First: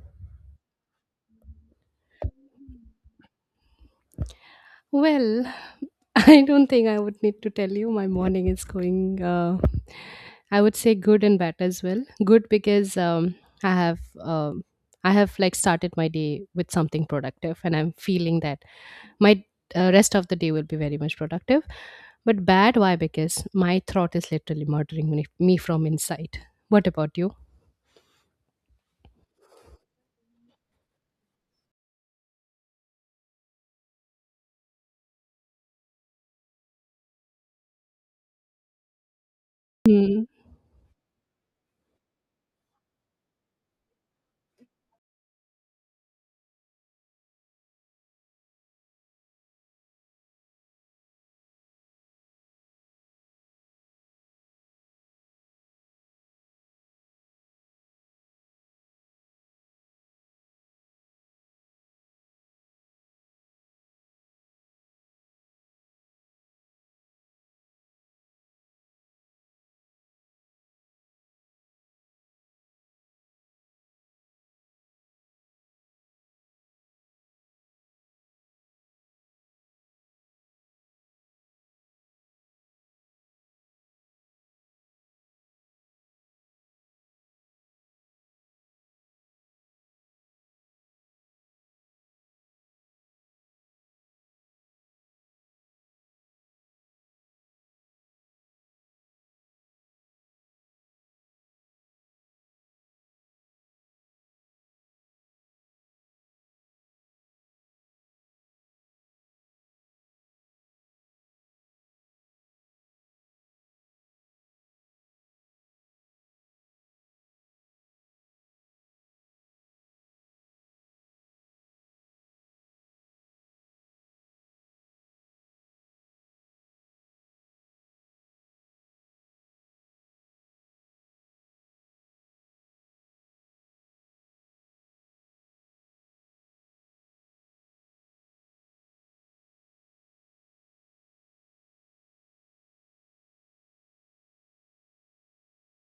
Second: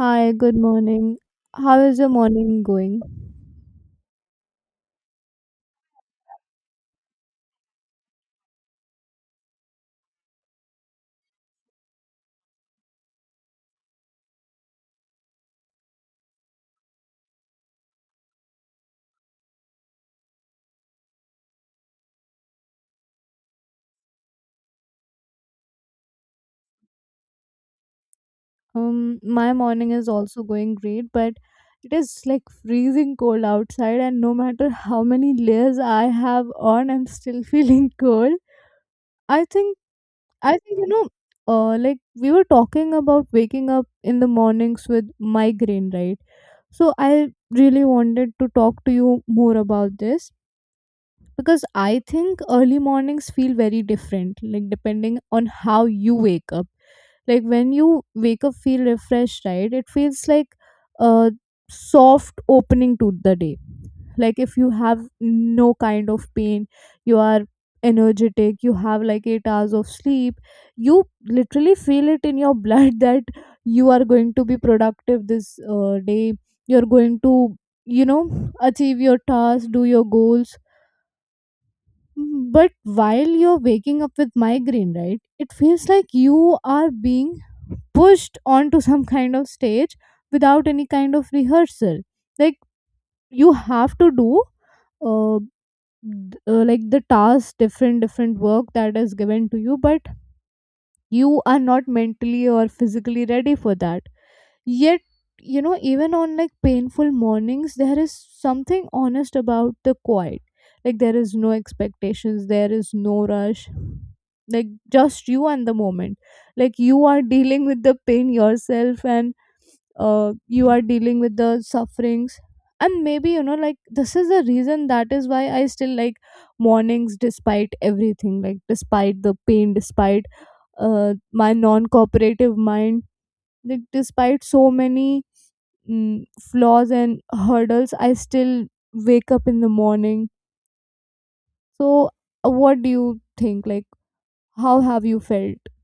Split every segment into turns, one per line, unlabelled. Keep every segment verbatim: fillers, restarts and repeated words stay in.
Hi, good morning. How is your morning going?
Well, I don't think I would need to tell you my morning is going, uh, I would say good and bad as well. Good because um, I have um, I have like started my day with something productive, and I'm feeling that my uh, rest of the day will be very much productive. But bad, why? Because my throat is literally murdering me, me from inside. What about you?
Um, my morning is also going great, but it is like freezing cold outside, and no matter how many layers I have on, I'm still feeling cold. I think,
Hmm.
I think, you know, uh, like we were talking about waking up in the mornings with migraine, right? So I really wanted to talk to you more about this because I think early mornings feel very different, like depending on how you wake up. Like when you wake up feel refreshed, right? It feels like a soft opening to the day. Like if you have no kind of pain, you are energetic, you have like eight hours of sleep, you literally feel it in your blood that you are going to be productive this uh, day. You're going to you know achieve your task, do your goals. Mm, But while you're waking up with migraine, right, it feels like you are being pushed onto some kind of stage without any kind of rehearsal. Like you have to do, uh, th- uh, like the task, different different work that is given to you, but you are not mentally or physically ready for that. Yet, you know, even on like painful mornings, there is something honest about the quiet. Like, there is no expectations, there is no rush. Like, just you and the moment. Like, you are dealing with the pain yourself and uh, you are dealing with the sufferings. And maybe, you know, like, this is the reason that is why I still like mornings despite everything, like, despite the pain, despite uh, my non cooperative mind, like, despite so many mm, flaws and hurdles. I still wake up in the morning. So uh, what do you think, like, how have you felt?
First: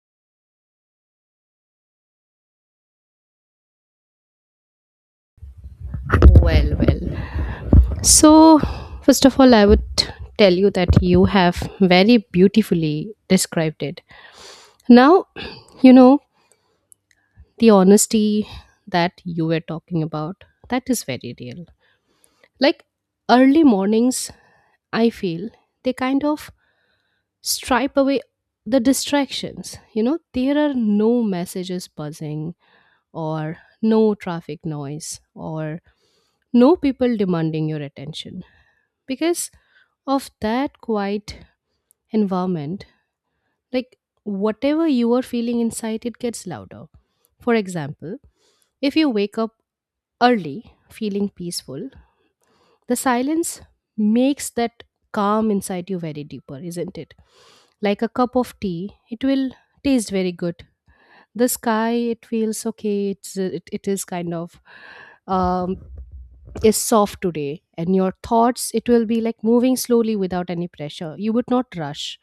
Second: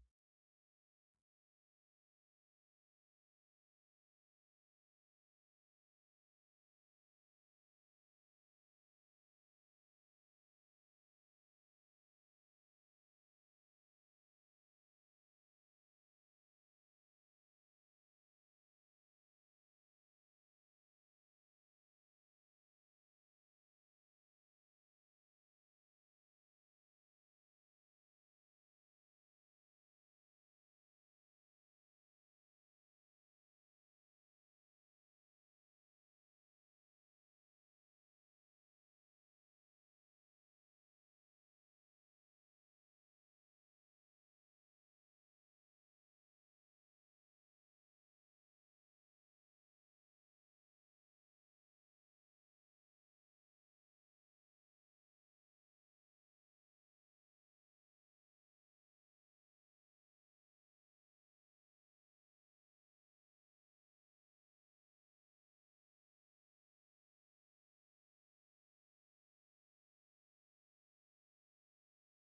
Well, well. So, first of all, I would tell you that you have very beautifully described it. Now, you know, the honesty that you were talking about, that is very real. Like early mornings, I feel they kind of stripe away the distractions. You know, there are no messages buzzing, or no traffic noise, or no people demanding your attention because of that quiet environment, like whatever you are feeling inside, it gets louder. For example, if you wake up early feeling peaceful, the silence makes that calm inside you very deeper, isn't it? Like a cup of tea, it will taste very good. The sky, it feels okay. It's it, it is kind of um is soft today. And your thoughts, it will be like moving slowly without any pressure. You would not rush,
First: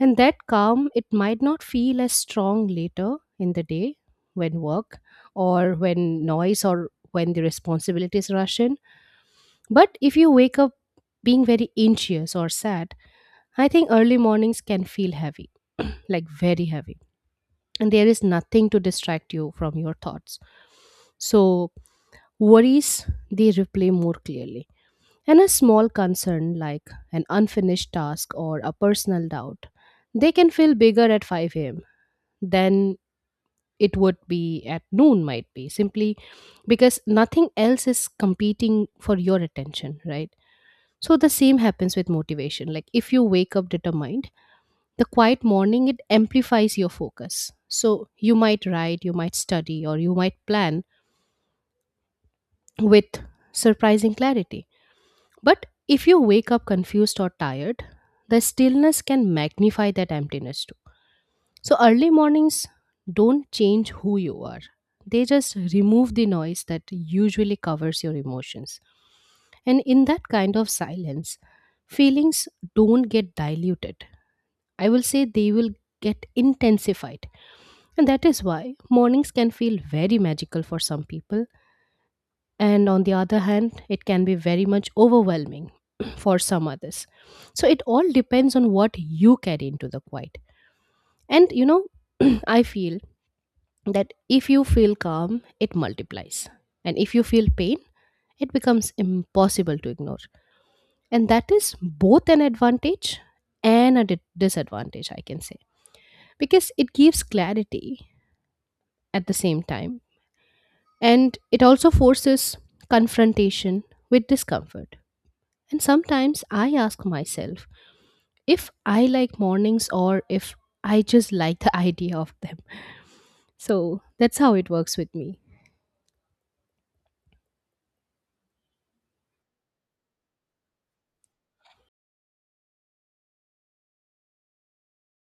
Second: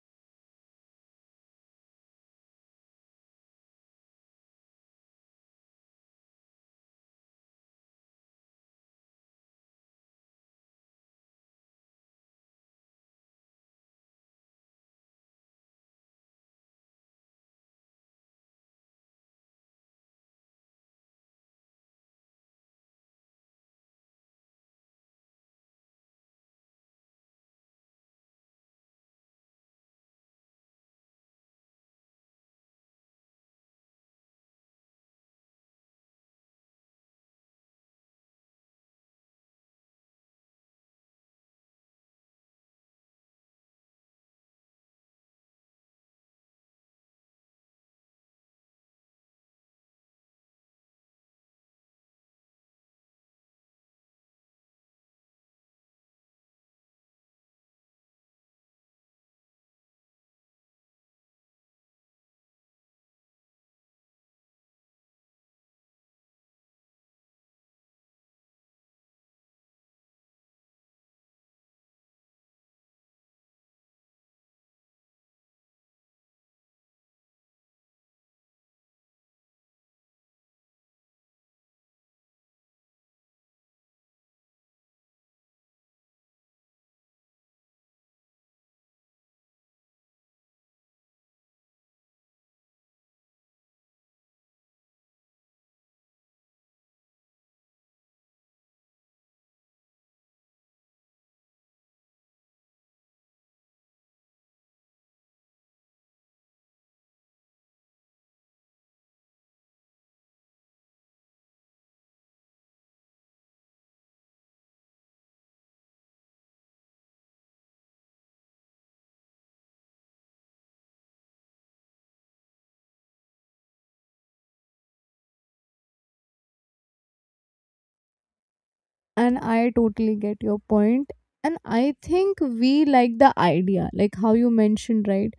and that calm, it might not feel as strong later in the day, when work or when noise or when the responsibilities rush in. But if you wake up being very anxious or sad, I think early mornings can feel heavy, like very heavy, and there is nothing to distract you from your thoughts. So, worries, they replay more clearly. And a small concern like an unfinished task or a personal doubt, they can feel bigger at five a m than it would be at noon, might be simply because nothing else is competing for your attention, right? So, the same happens with motivation. Like, if you wake up determined, the quiet morning, it amplifies your focus, so you might write, you might study, or you might plan with surprising clarity. But if you wake up confused or tired, the stillness can magnify that emptiness too. So early mornings don't change who you are, they just remove the noise that usually covers your emotions. And in that kind of silence, feelings don't get diluted, I will say they will get intensified. And that is why mornings can feel very magical for some people, and on the other hand, it can be very much overwhelming for some others. So it all depends on what you carry into the quiet. And you know, I feel that if you feel calm, it multiplies. And if you feel pain, it becomes impossible to ignore. And that is both an advantage and a di- disadvantage, I can say, because it gives clarity at the same time. And it also forces confrontation with discomfort. And sometimes I ask myself if I like mornings or if I just like the idea of them. So that's how it works with me.
And I totally get your point. And I think we like the idea, like how you mentioned, right?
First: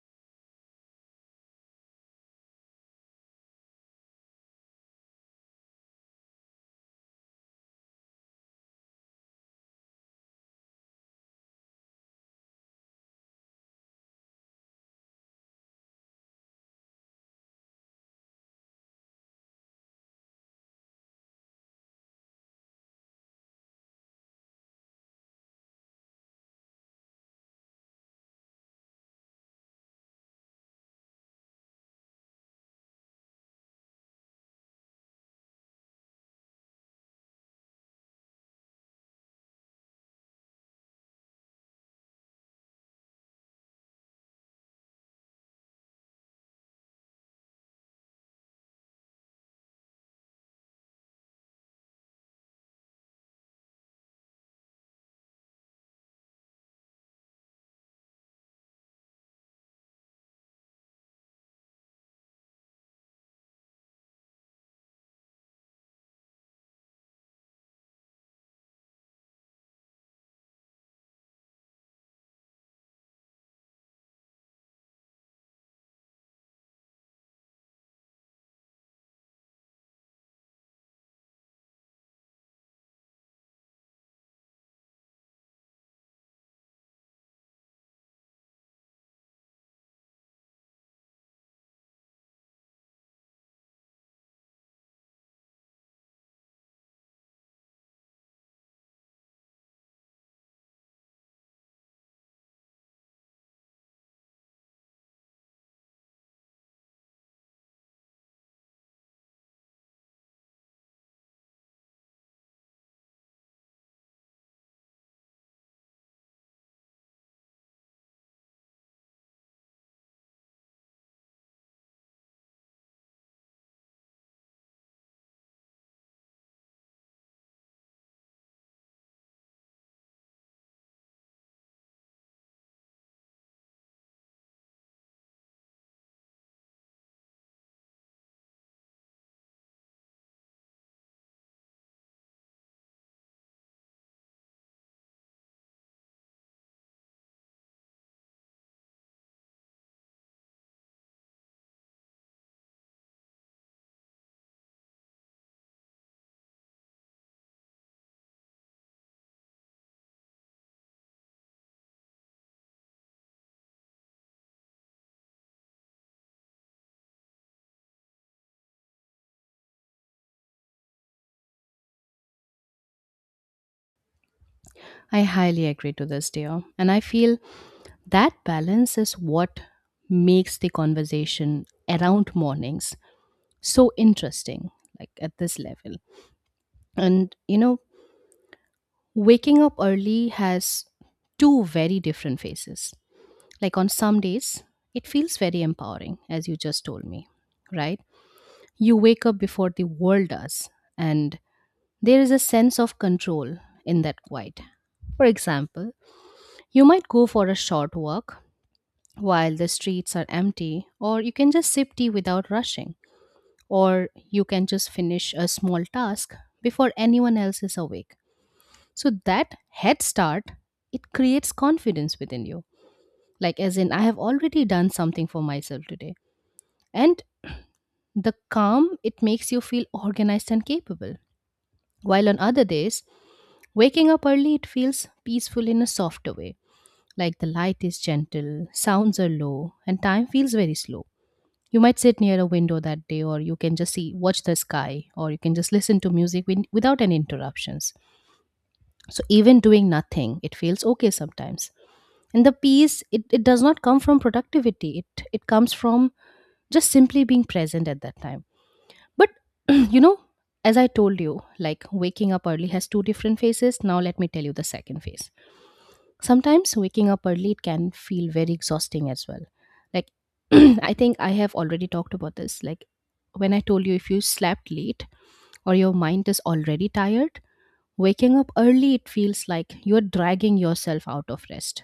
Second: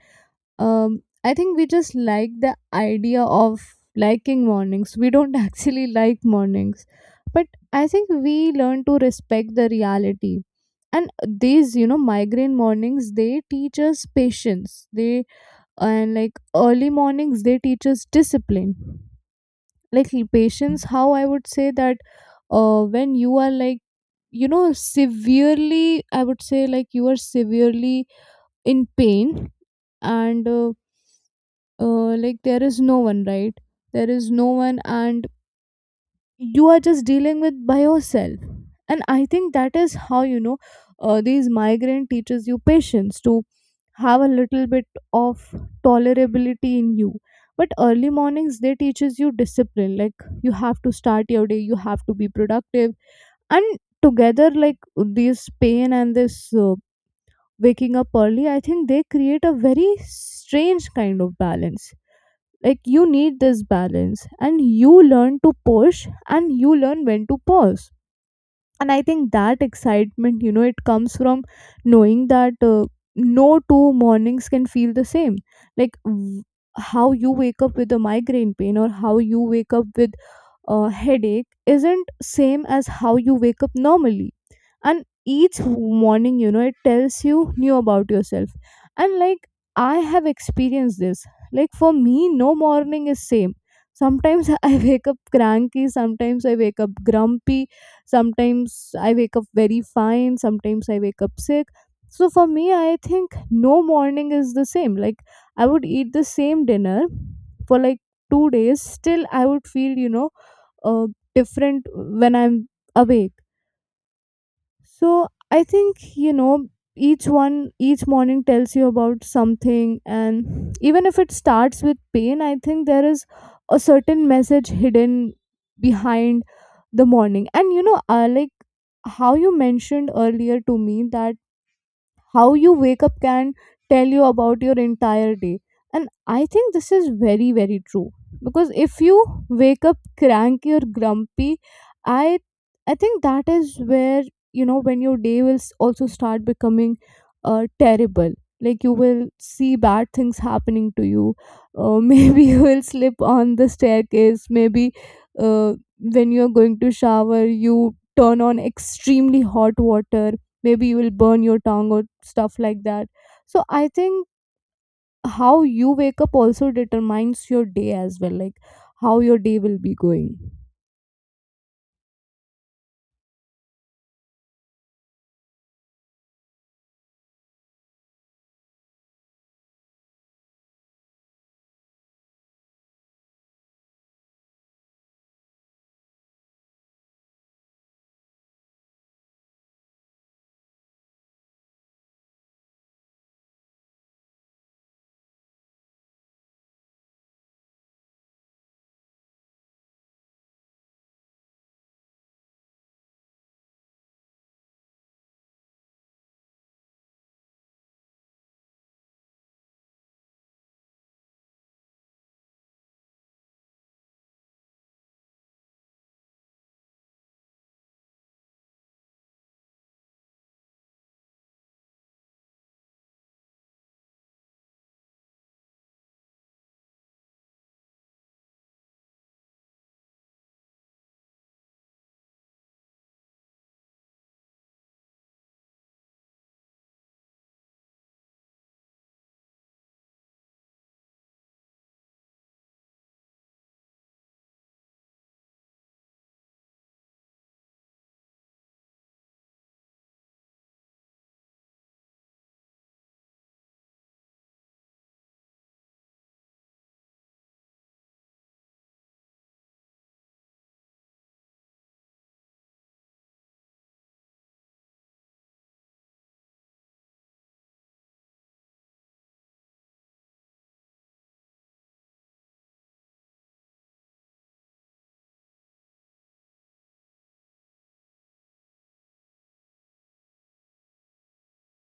um I think we just like the idea of liking mornings. We don't actually like mornings. But I think we learn to respect the reality. And these, you know migraine mornings, they teach us patience, they and like early mornings, they teach us discipline. Like, l- patience, how I would say that. Uh when you are like, you know severely, I would say, like, you are severely in pain. And uh, uh, like there is no one, right? There is no one, and you are just dealing with by yourself. And I think that is how, you know uh, these migraine teaches you patience, to have a little bit of tolerability in you. But early mornings, they teaches you discipline. Like, you have to start your day, you have to be productive. And together, like this pain and this uh, waking up early, I think they create a very strange kind of balance. Like, you need this balance, and you learn to push and you learn when to pause. And I think that excitement, you know it comes from knowing that uh, no two mornings can feel the same. Like, w- how you wake up with a migraine pain, or how you wake up with uh, headache isn't same as how you wake up normally. And each morning, you know it tells you new about yourself. And like, I have experienced this. Like, for me, no morning is same. Sometimes I wake up cranky, sometimes I wake up grumpy, sometimes I wake up very fine, sometimes I wake up sick. So for me, I think no morning is the same. Like, I would eat the same dinner for like two days, still I would feel, you know uh, different when I'm awake. So I think, you know, each one, each morning tells you about something. And even if it starts with pain, I think there is a certain message hidden behind the morning. And, you know, uh, like how you mentioned earlier to me that how you wake up can tell you about your entire day. And I think this is very very true. Because if you wake up cranky or grumpy, i i think that is where, you know when your day will s- also start becoming uh, terrible. Like, you will see bad things happening to you. Uh, maybe you will slip on the staircase. Maybe uh, when you're going to shower, you turn on extremely hot water. Maybe you will burn your tongue, or stuff like that. So I think how you wake up also determines your day as well, like how your day will be going.
I highly agree to this, dear. And I feel that balance is what makes the conversation around mornings so interesting, like at this level. And you know, waking up early has two very different faces. Like on some days, it feels very empowering, as you just told me, right? You wake up before the world does, and there is a sense of control in that quiet. For example, you might go for a short walk while the streets are empty, or you can just sip tea without rushing, or you can just finish a small task before anyone else is awake. So that head start, it creates confidence within you. Like, as in, I have already done something for myself today. And the calm, it makes you feel organized and capable. While on other days, waking up early, it feels peaceful in a softer way, like the light is gentle, sounds are low, and time feels very slow. You might sit near a window that day, or you can just see, watch the sky, or you can just listen to music win- without any interruptions. So, even doing nothing, it feels okay sometimes. And the peace, it, it does not come from productivity, it, it comes from just simply being present at that time. But you know, as I told you, like waking up early has two different phases. Now let me tell you the second phase. Sometimes waking up early, it can feel very exhausting as well. Like I think I have already talked about this. Like when I told you, if you slept late or your mind is already tired, waking up early, it feels like you're dragging yourself out of rest,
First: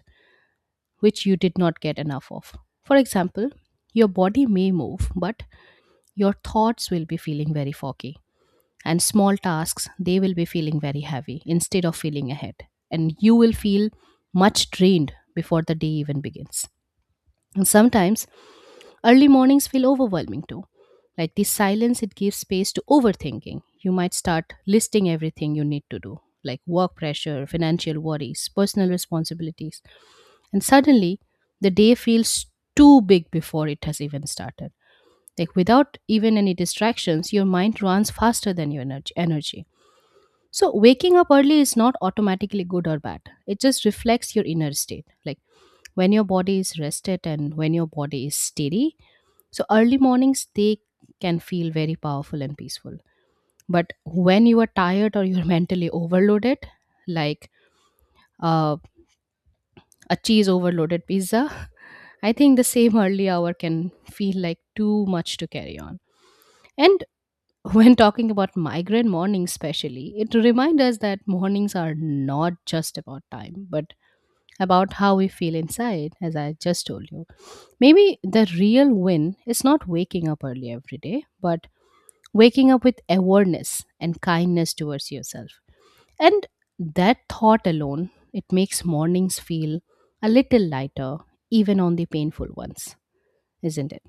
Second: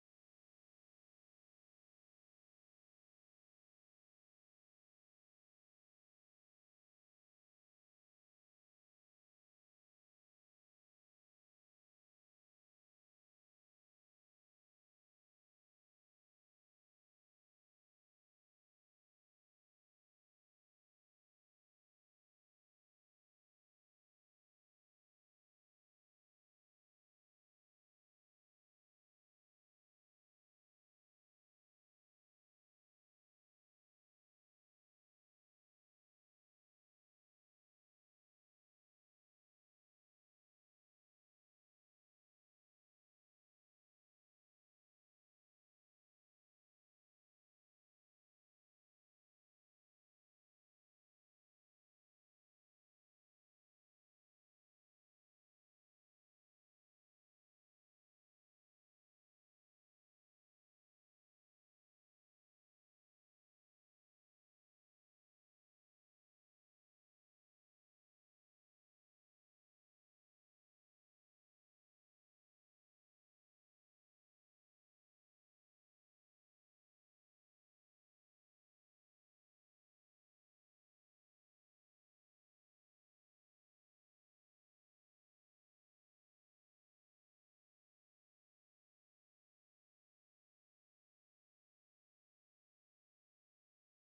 which you did not get enough of. For example, your body may move, but your thoughts will be feeling very foggy, and small tasks, they will be feeling very heavy instead of feeling ahead. And you will feel much drained before the day even begins. And sometimes early mornings feel overwhelming too. Like this silence, it gives space to overthinking. You might start listing everything you need to do, like work pressure, financial worries, personal responsibilities. And suddenly, the day feels too big before it has even started. Like without even any distractions, your mind runs faster than your energy. energy So, waking up early is not automatically good or bad. It just reflects your inner state. Like when your body is rested and when your body is steady. So, early mornings, they can feel very powerful and peaceful. But when you are tired or you're mentally overloaded, like uh, a cheese overloaded pizza, I think the same early hour can feel like too much to carry on. And when talking about migraine mornings, especially, it reminds us that mornings are not just about time, but about how we feel inside, as I just told you. Maybe the real win is not waking up early every day, but waking up with awareness and kindness towards yourself. And that thought alone, it makes mornings feel a little lighter, even on the painful ones, isn't it?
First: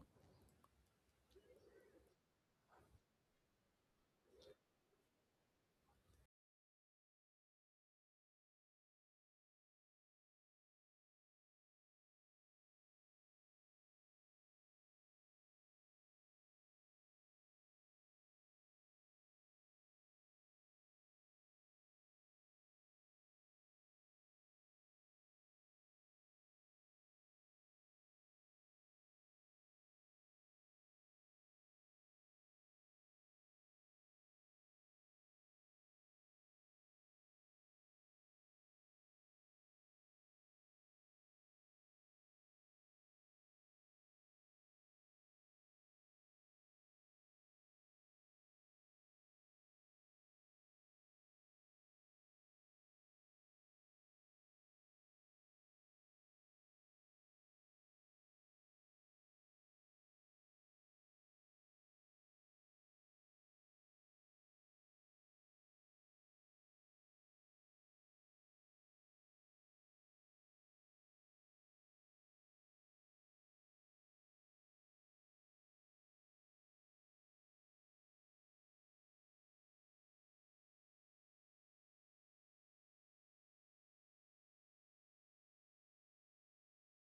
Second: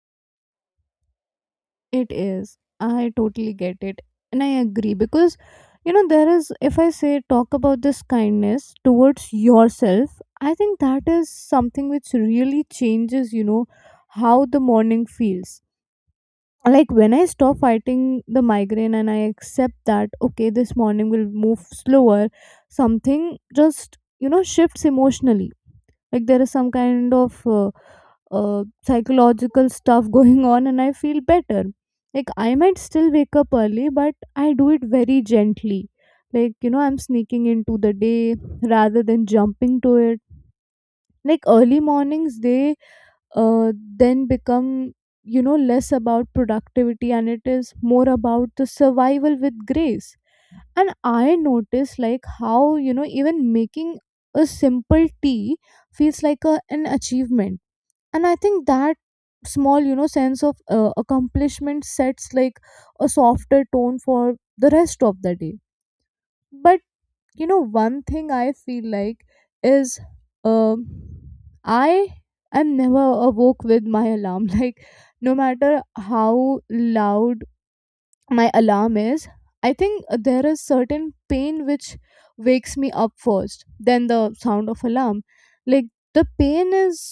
It is. I totally get it. And I agree, because, you know there is if I say, talk about this kindness towards yourself, I think that is something which really changes, you know how the morning feels. Like when I stop fighting the migraine and I accept that, okay, this morning will move slower, something just, you know shifts emotionally. Like, there is some kind of uh, uh, psychological stuff going on, and I feel better. Like, I might still wake up early, but I do it very gently. Like, you know I'm sneaking into the day rather than jumping to it. Like, early mornings, they uh, then become, you know less about productivity, and it is more about the survival with grace. And I notice, like how, you know even making a simple tea feels like a, an achievement. And I think that small, you know sense of uh, accomplishment sets like a softer tone for the rest of the day. But, you know one thing I feel like is, um I am never awoke with my alarm like, no matter how loud my alarm is, I think there is certain pain which wakes me up first. Then the sound of alarm. Like, the pain is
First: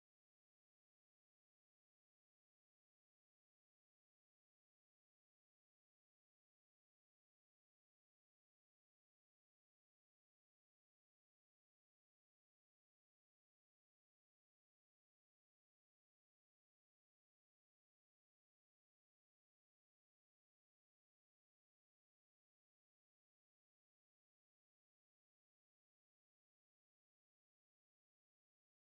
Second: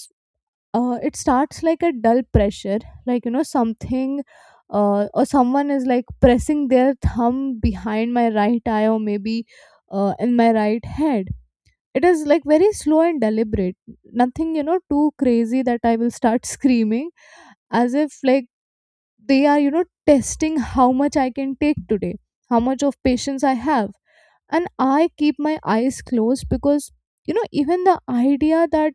uh, it starts like a dull pressure. Like, you know something, uh, or someone is like pressing their thumb behind my right eye, or maybe uh, in my right head. It is like very slow and deliberate, nothing, you know too crazy that I will start screaming, as if like they are, you know testing how much I can take today, how much of patience I have. And I keep my eyes closed, because, you know even the idea that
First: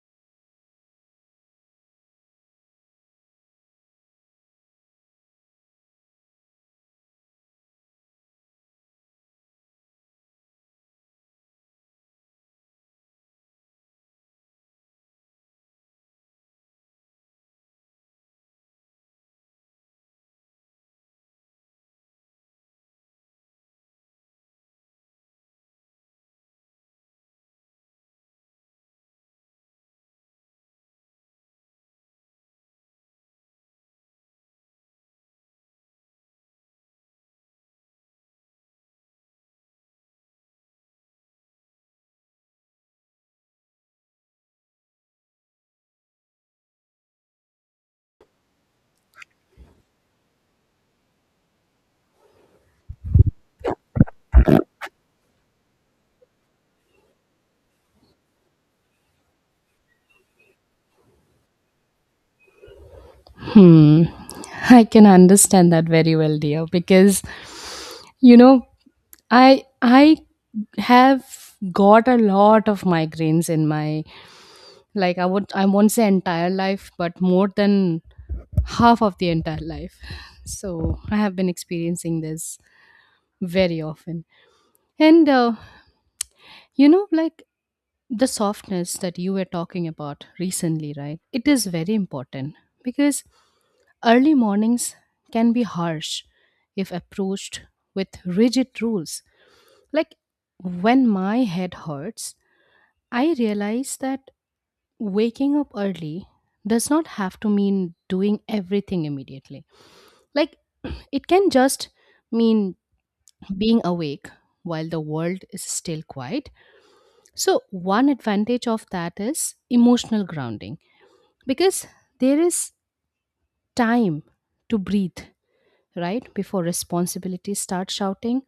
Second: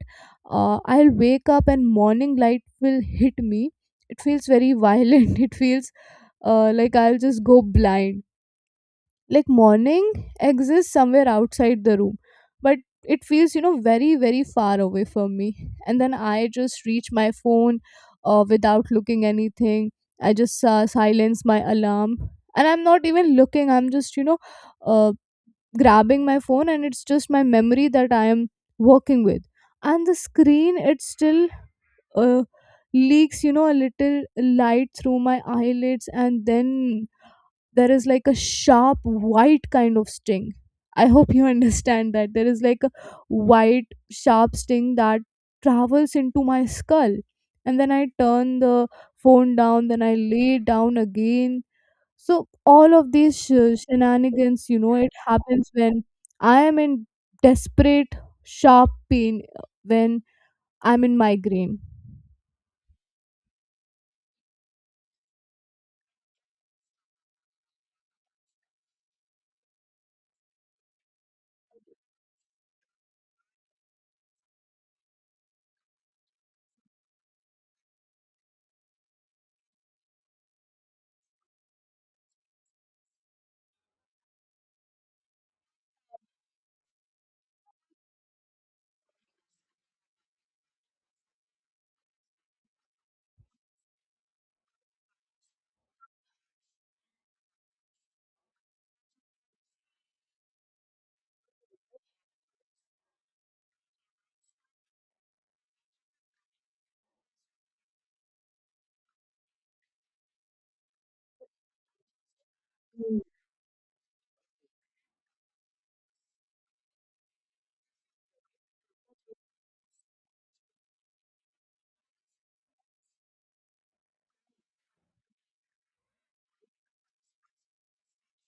uh, I'll wake up and morning light will hit me, it feels very violent it feels uh, like I'll just go blind. Like, morning exists somewhere outside the room, but it feels, you know very very far away from me. And then I just reach my phone, uh, without looking anything. I just uh, silence my alarm, and I'm not even looking, I'm just, you know uh, grabbing my phone, and it's just my memory that I am working with. And the screen, it still uh, leaks, you know a little light through my eyelids, and then there is like a sharp white kind of sting. I hope you understand that there is like a white sharp sting that travels into my skull. And then I turn the phone down, then I lay down again. So all of these sh- shenanigans, you know, it happens when I am in desperate, sharp pain, uh, when I'm in migraine.
Hmm. I can understand that very well, dear, because you know, I I have got a lot of migraines in my, like I would, I won't say entire life, but more than half of the entire life. So I have been experiencing this very often. And uh, you know, like the softness that you were talking about recently, right? It is very important because early mornings can be harsh if approached with rigid rules. Like when my head hurts, I realize that waking up early does not have to mean doing everything immediately. Like, it can just mean
Mm.
being awake while the world is still quiet. So, one advantage of that is emotional grounding, because there is time to breathe, right? Before responsibilities start shouting.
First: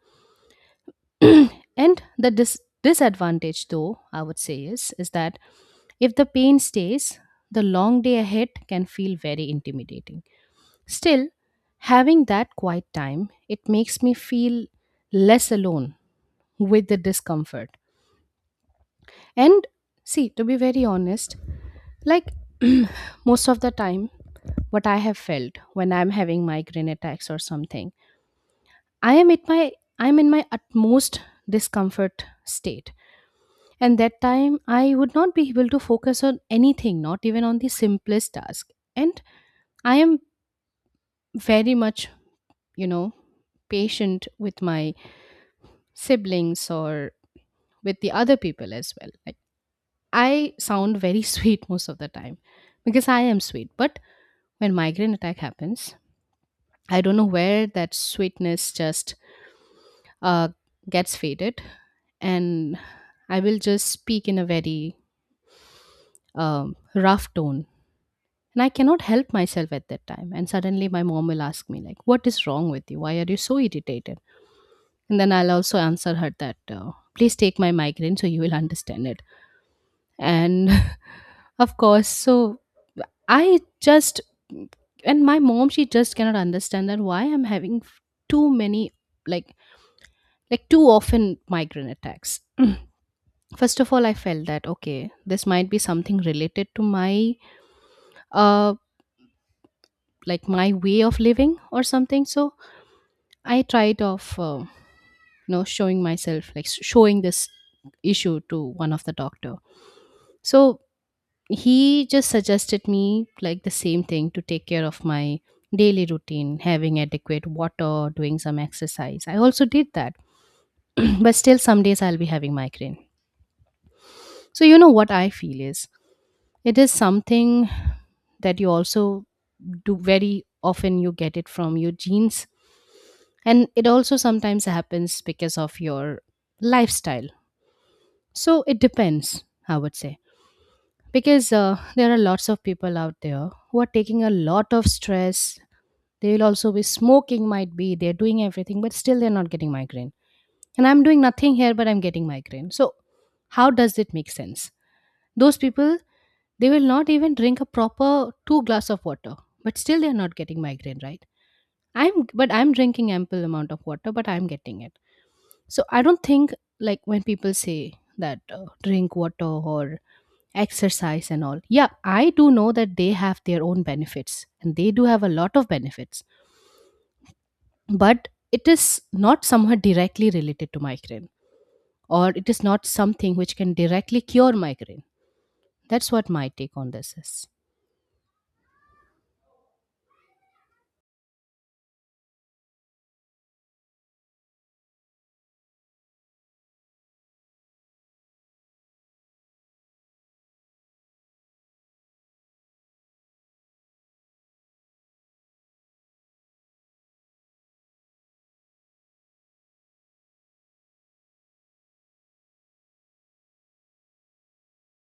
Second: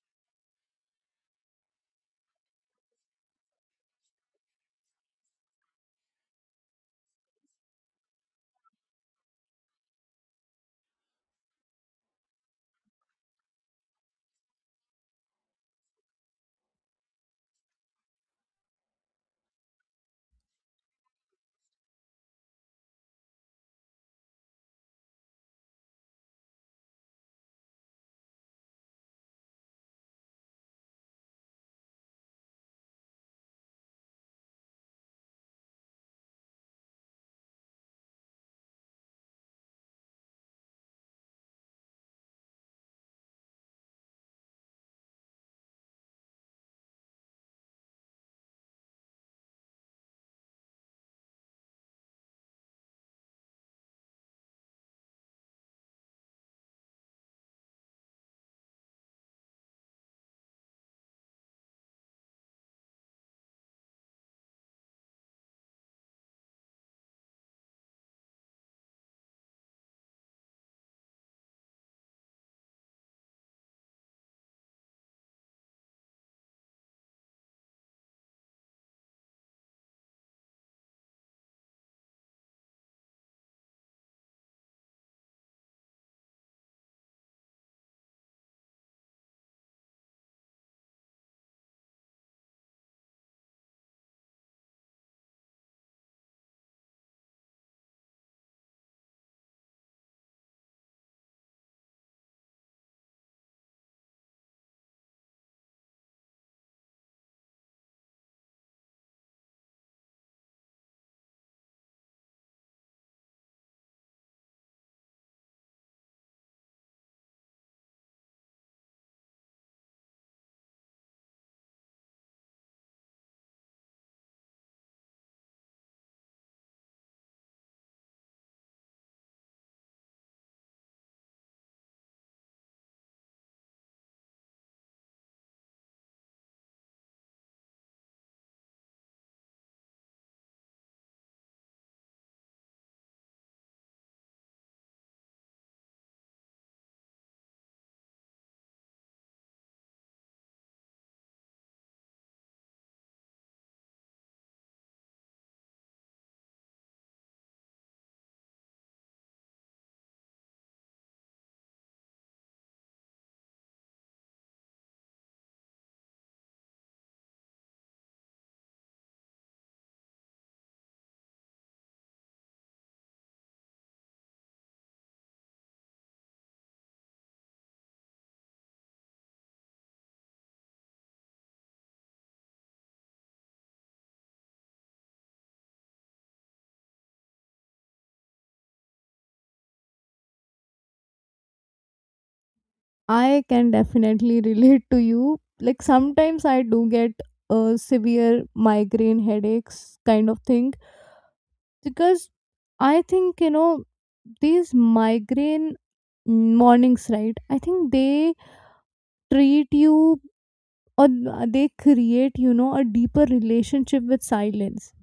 And the dis- disadvantage, though, I would say is, is that if the pain stays, the long day ahead can feel very intimidating. Still, having that quiet time, it makes me feel less alone with the discomfort. And see, to be very honest, like most of the time, what I have felt when I'm having migraine attacks or something, I am at my I'm in my utmost discomfort state. And that time I would not be able to focus on anything, not even on the simplest task. And I am very much, you know, patient with my siblings or with the other people as well. Like I sound very sweet most of the time because I am sweet. But when migraine attack happens, I don't know where that sweetness just uh, gets faded, and I will just speak in a very um, rough tone. And I cannot help myself at that time. And suddenly my mom will ask me, like, what is wrong with you? Why are you so irritated? And then I'll also answer her that, uh, please take my migraine so you will understand it and of course. So I just... and my mom, she just cannot understand that why I'm having f- too many, like like too often migraine attacks. First of all, I felt that okay, this might be something related to my uh like my way of living or something. So I tried of uh, you know showing myself, like s- showing this issue to one of the doctor. So he just suggested me like the same thing, to take care of my daily routine, having adequate water, doing some exercise. I also did that. But still some days I'll be having migraine. So you know what I feel is, it is something that you also do very often. You get it from your genes, and it also sometimes happens because of your lifestyle. So it depends, I would say, because uh, there are lots of people out there who are taking a lot of stress. They will also be smoking, might be, they're doing everything, but still they're not getting migraine. And I'm doing nothing here, but I'm getting migraine. So, how does it make sense? Those people, they will not even drink a proper two glass of water, but still they're not getting migraine, right? I'm, but I'm drinking ample amount of water, but I'm getting it. So I don't think, like when people say that uh, drink water or exercise and all. Yeah, I do know that they have their own benefits and they do have a lot of benefits. But it is not somehow directly related to migraine, or it is not something which can directly cure migraine. That's what my take on this is.
I can definitely relate to you. Like sometimes I do get uh, severe migraine headaches kind of thing, because I think, you know these migraine mornings, right? I think they treat you or uh, they create, you know a deeper relationship with silence.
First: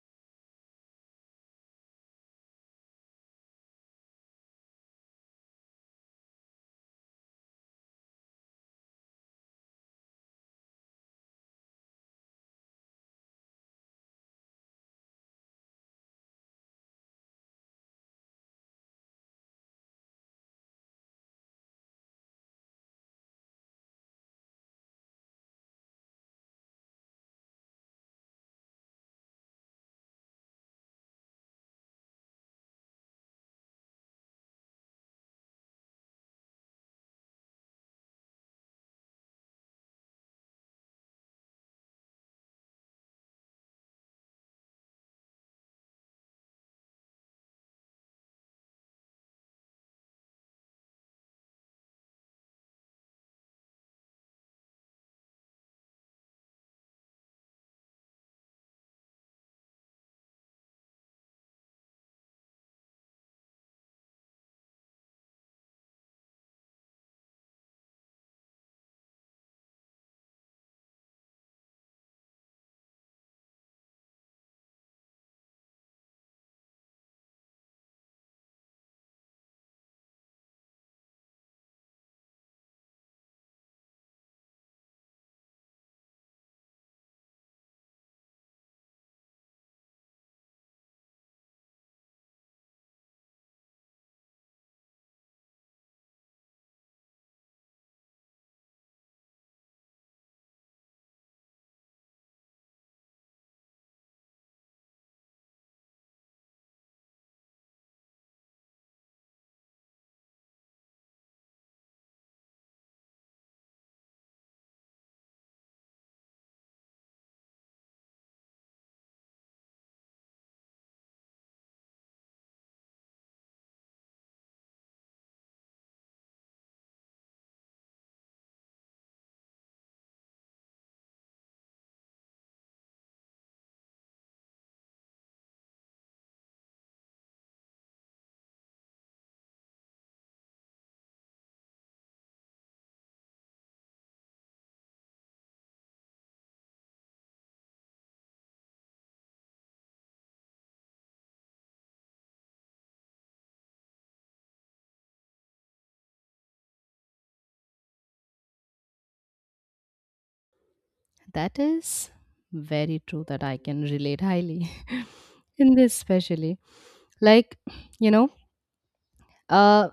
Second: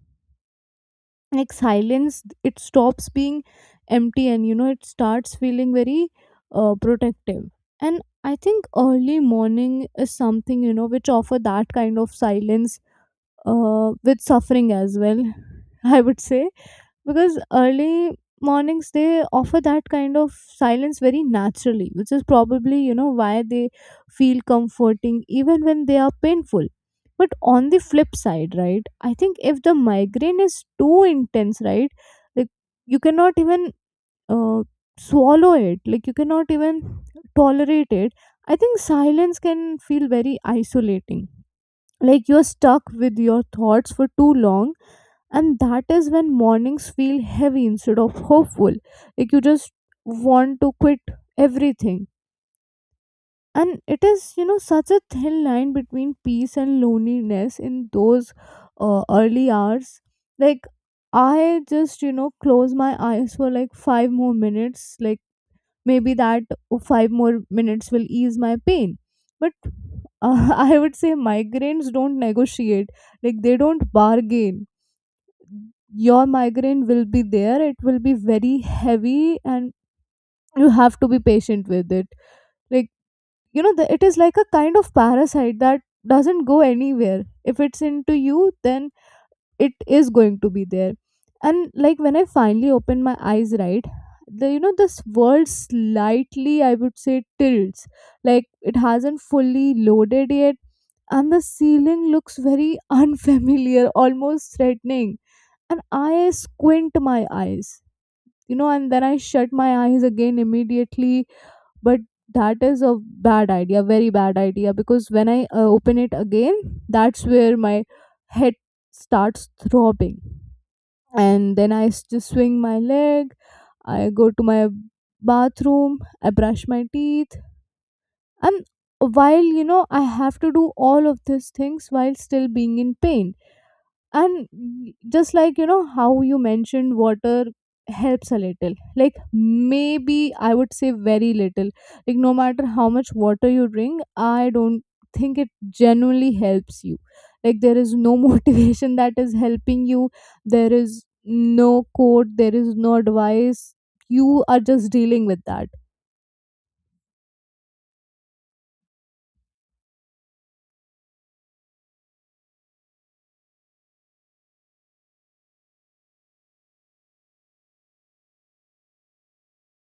Like silence, it stops being empty, and, you know it starts feeling very uh, protective. And I think early morning is something, you know which offer that kind of silence, uh, with suffering as well, I would say. Because early mornings, they offer that kind of silence very naturally, which is probably, you know why they feel comforting even when they are painful. But on the flip side, right? I think if the migraine is too intense, right, like, you cannot even uh, swallow it, like you cannot even tolerate it. I think silence can feel very isolating. Like, you're stuck with your thoughts for too long, and that is when mornings feel heavy instead of hopeful. Like, you just want to quit everything. And it is, you know such a thin line between peace and loneliness in those uh, early hours. Like, I just, you know close my eyes for like five more minutes. Like, maybe that five more minutes will ease my pain. But uh, I would say migraines don't negotiate. Like, they don't bargain. Your migraine will be there, it will be very heavy, and you have to be patient with it. Like, you know the, it is like a kind of parasite that doesn't go anywhere. If it's into you, then it is going to be there. And like, when I finally opened my eyes, right, the you know this world slightly, I would say, tilts. Like, it hasn't fully loaded yet, and the ceiling looks very unfamiliar, almost threatening. And I squint my eyes, you know and then I shut my eyes again immediately. But that is a bad idea, very bad idea, because when I uh, open it again, that's where my head starts throbbing. And then I s- just swing my leg. I go to my bathroom. I brush my teeth. And while, you know, I have to do all of these things while still being in pain. And y- just like, you know how you mentioned, water helps a little. Like, maybe I would say very little. Like, no matter how much water you drink, I don't think it genuinely helps you. Like, there is no motivation that is helping you. There is no code, there is no advice. You are just dealing with that.
That is very true, that I can relate highly in this, especially, like, you know, uh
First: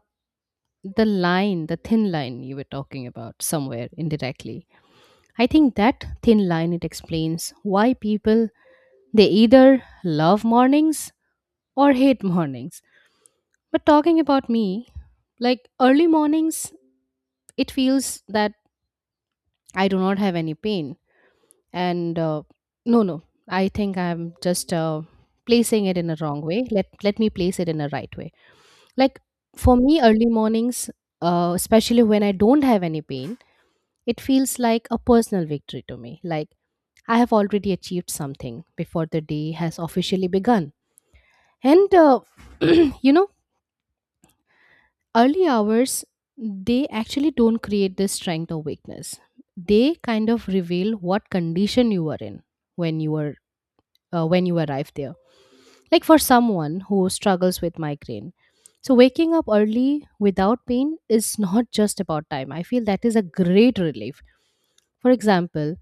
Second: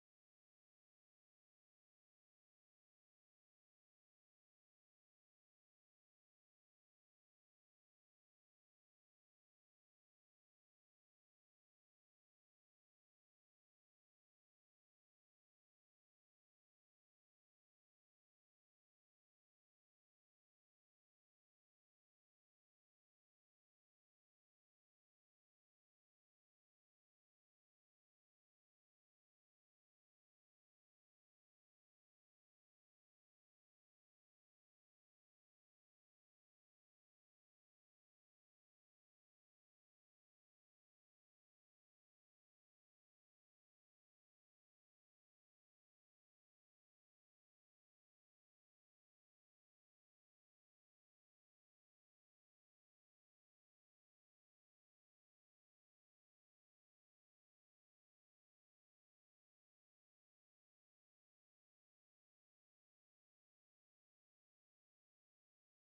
the line, the thin line you were talking about somewhere indirectly. I think that thin line, it explains why people, they either love mornings or hate mornings. But talking about me, like early mornings, it feels that I do not have any pain. And uh, no, no, I think I'm just uh, placing it in a wrong way. Let let me place it in a right way. Like for me, early mornings, uh, especially when I don't have any pain, it feels like a personal victory to me. Like I have already achieved something before the day has officially begun. And uh, you know, early hours, they actually don't create this strength or weakness, they kind of reveal what condition you were in when you were, uh, when you arrived there. Like for someone who struggles with migraine, so waking up early without pain is not just about time, I feel that is a great relief. For example,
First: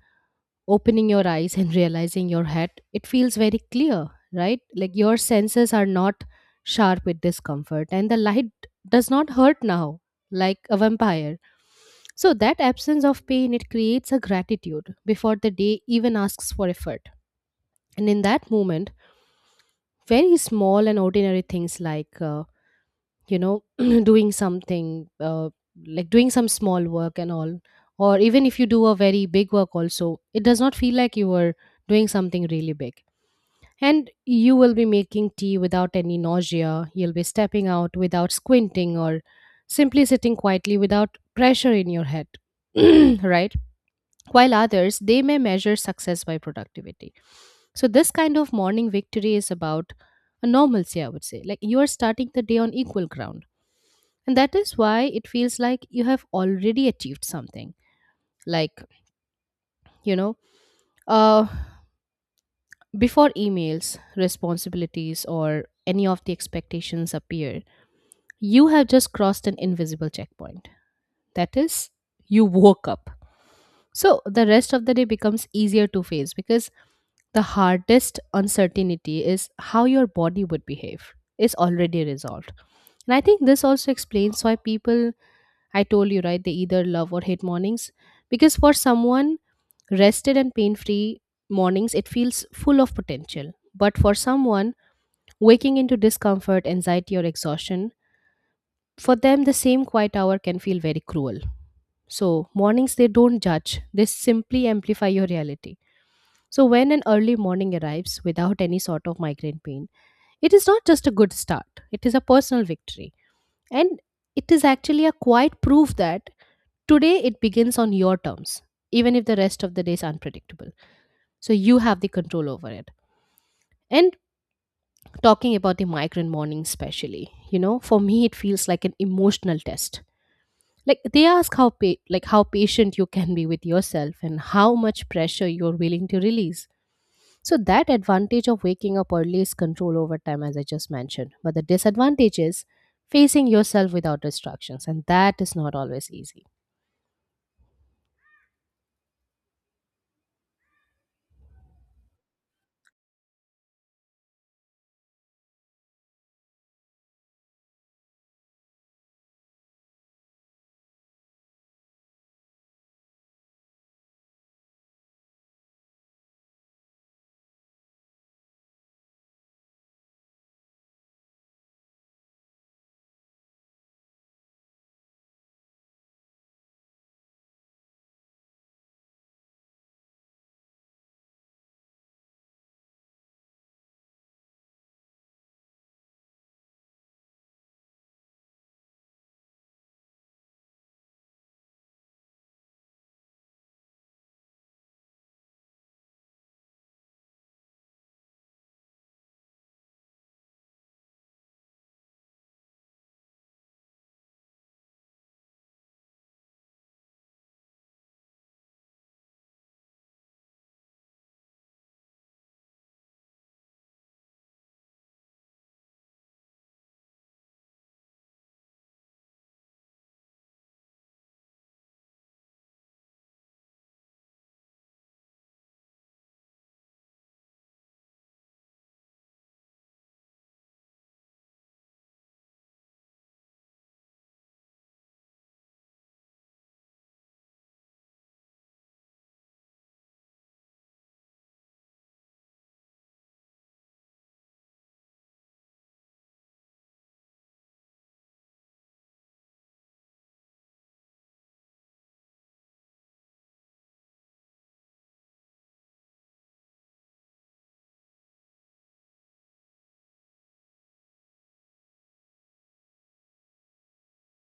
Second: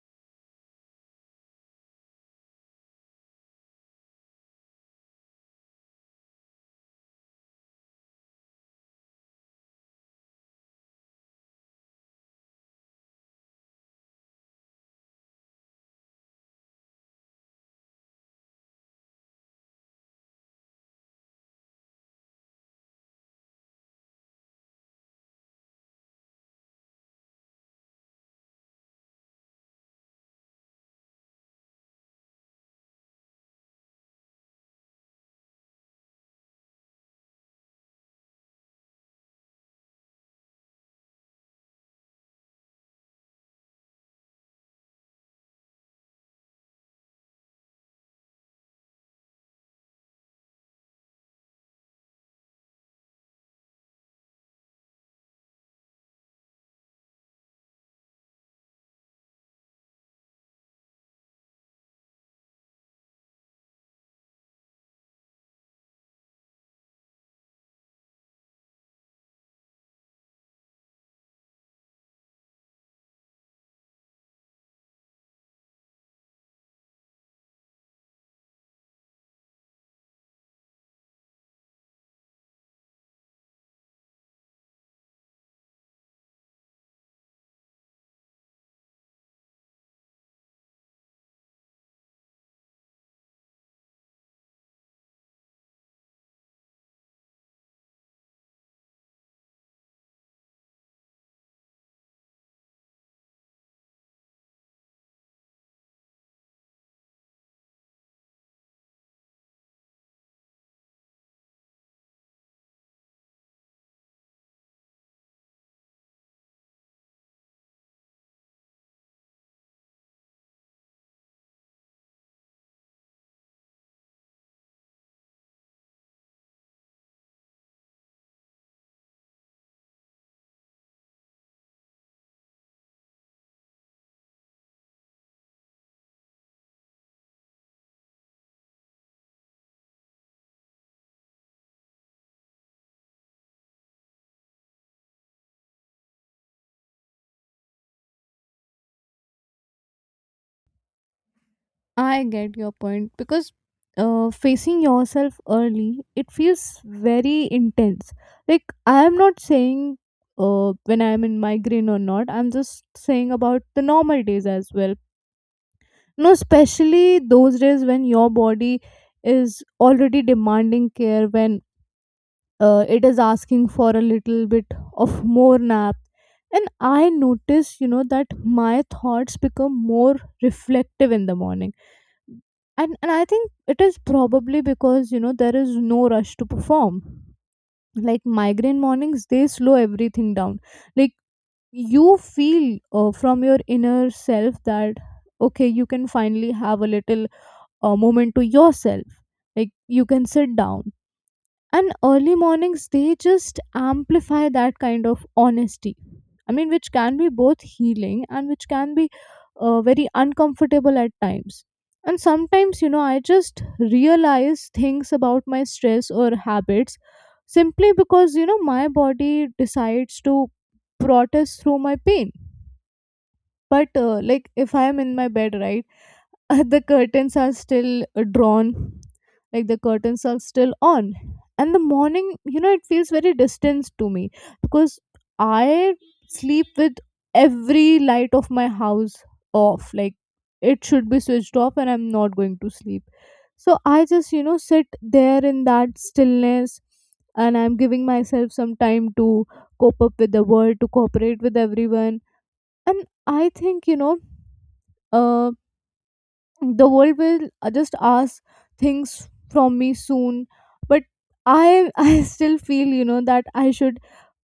opening your eyes and realizing your head, it feels very clear, right? Like your senses are not sharp with discomfort, and the light does not hurt now, like a vampire. So, that absence of pain, it creates a gratitude before the day even asks for effort. And in that moment, very small and ordinary things, like uh, you know, doing something, uh, like doing some small work and all, or even if you do a very big work also, it does not feel like you are doing something really big. And you will be making tea without any nausea, you'll be stepping out without squinting, or simply sitting quietly without pressure in your head. Right, while others, they may measure success by productivity, so this kind of morning victory is about a normalcy, I would say. Like you are starting the day on equal ground, and that is why it feels like you have already achieved something. Like, you know, uh, before emails, responsibilities, or any of the expectations appear, you have just crossed an invisible checkpoint. That is, you woke up. So the rest of the day becomes easier to face, because the hardest uncertainty is how your body would behave is already resolved. And I think this also explains why people, I told you, right? They either love or hate mornings. Because for someone rested and pain free, mornings, it feels full of potential. But for someone waking into discomfort, anxiety, or exhaustion, for them, the same quiet hour can feel very cruel. So, mornings, they don't judge, they simply amplify your reality. So, when an early morning arrives without any sort of migraine pain, it is not just a good start, it is a personal victory. And it is actually a quiet proof that today, it begins on your terms, even if the rest of the day is unpredictable. So you have the control over it. And talking about the migrant morning, especially, you know, for me, it feels like an emotional test. Like they ask how pa- like how patient you can be with yourself, and how much pressure you're willing to release. So that advantage of waking up early is control over time, as I just mentioned. But the disadvantage is facing yourself without distractions, and that is not always easy.
I get your point, because uh, facing yourself early, it feels very intense. Like, I am not saying uh, when I am in migraine or not. I'm just saying about the normal days as well. No, especially those days when your body is already demanding care, when uh, it is asking for a little bit of more nap. And I notice, you know, that my thoughts become more reflective in the morning. And and I think it is probably because, you know there is no rush to perform. Like, migraine mornings, they slow everything down. Like, you feel uh, from your inner self that, okay, you can finally have a little uh, moment to yourself. Like, you can sit down. And early mornings, they just amplify that kind of honesty. I mean, which can be both healing and which can be uh, very uncomfortable at times. And sometimes, you know I just realize things about my stress or habits, simply because, you know my body decides to protest through my pain. But uh, like, if I am in my bed, right? Uh, the curtains are still uh, drawn. Like, the curtains are still on, and the morning, you know it feels very distant to me. Because I sleep with every light of my house off. Like, it should be switched off, and I'm not going to sleep. So I just, you know sit there in that stillness, and I'm giving myself some time to cope up with the world, to cooperate with everyone. And I think, you know uh, the world will uh, just ask things from me soon. But I I still feel, you know that I should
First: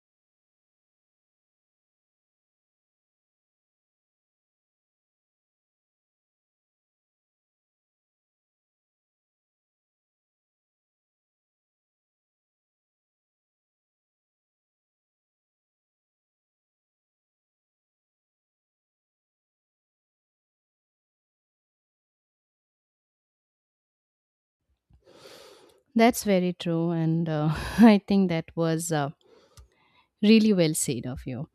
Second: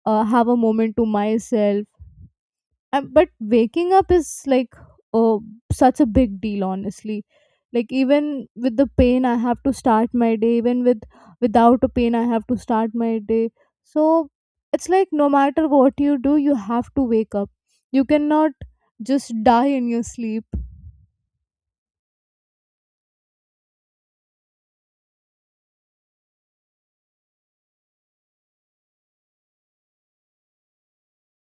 uh, have a moment to myself. Um, but waking up is like uh, such a big deal, honestly. Like, even with the pain I have to start my day. Even with without a pain, I have to start my day. So it's like, no matter what you do, you have to wake up. You cannot just die in your sleep.
That's very true. And uh, I think that was uh, really well said of you.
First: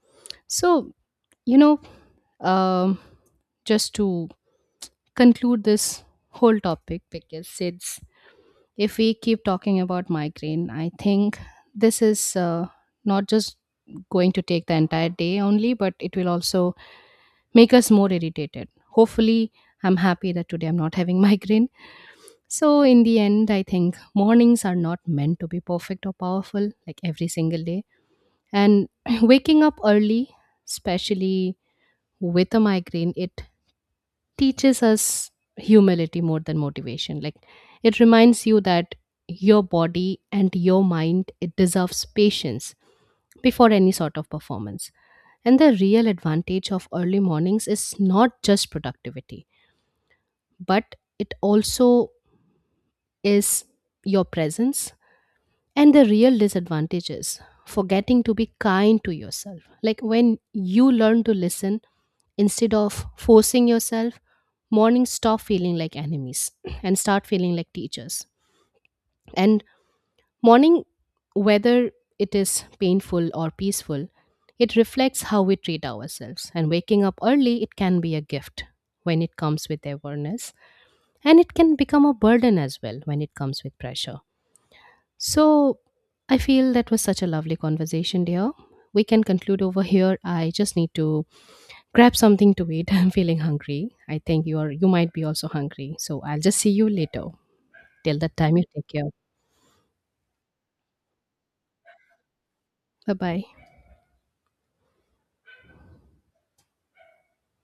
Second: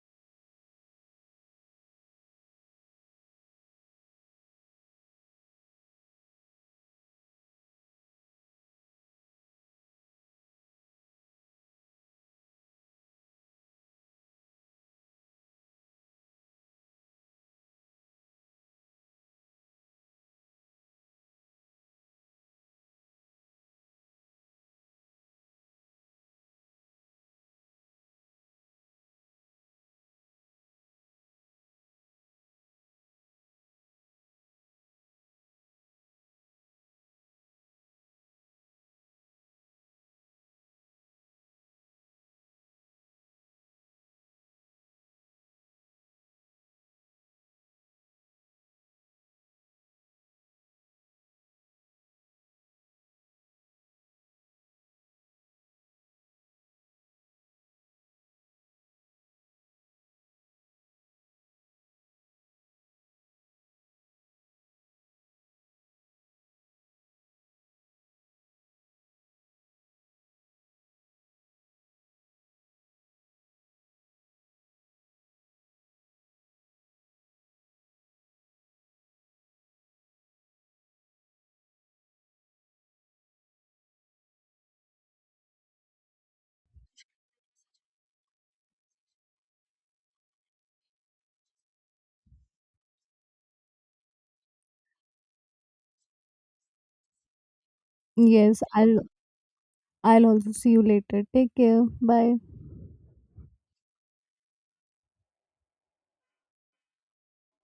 So, you know, um, just to conclude this whole topic, because it's, if we keep talking about migraine, I think this is uh, not just going to take the entire day only, but it will also make us more irritated. Hopefully, I'm happy that today I'm not having migraine. So, in the end, I think mornings are not meant to be perfect or powerful like every single day. And waking up early, especially with a migraine, it teaches us humility more than motivation. Like it reminds you that your body and your mind, it deserves patience before any sort of performance. And the real advantage of early mornings is not just productivity, but it also is your presence. And the real disadvantage is forgetting to be kind to yourself. Like when you learn to listen instead of forcing yourself, mornings stop feeling like enemies and start feeling like teachers. And morning, whether it is painful or peaceful, it reflects how we treat ourselves. And waking up early, it can be a gift when it comes with awareness, and it can become a burden as well when it comes with pressure. So, I feel that was such a lovely conversation, dear. We can conclude over here. I just need to grab something to eat. I'm feeling hungry. I think you are you might be also hungry. So I'll just see you later. Till that time,
Yes.
you
i
take care.
I'll also see you later. Take care. Bye.
Bye bye.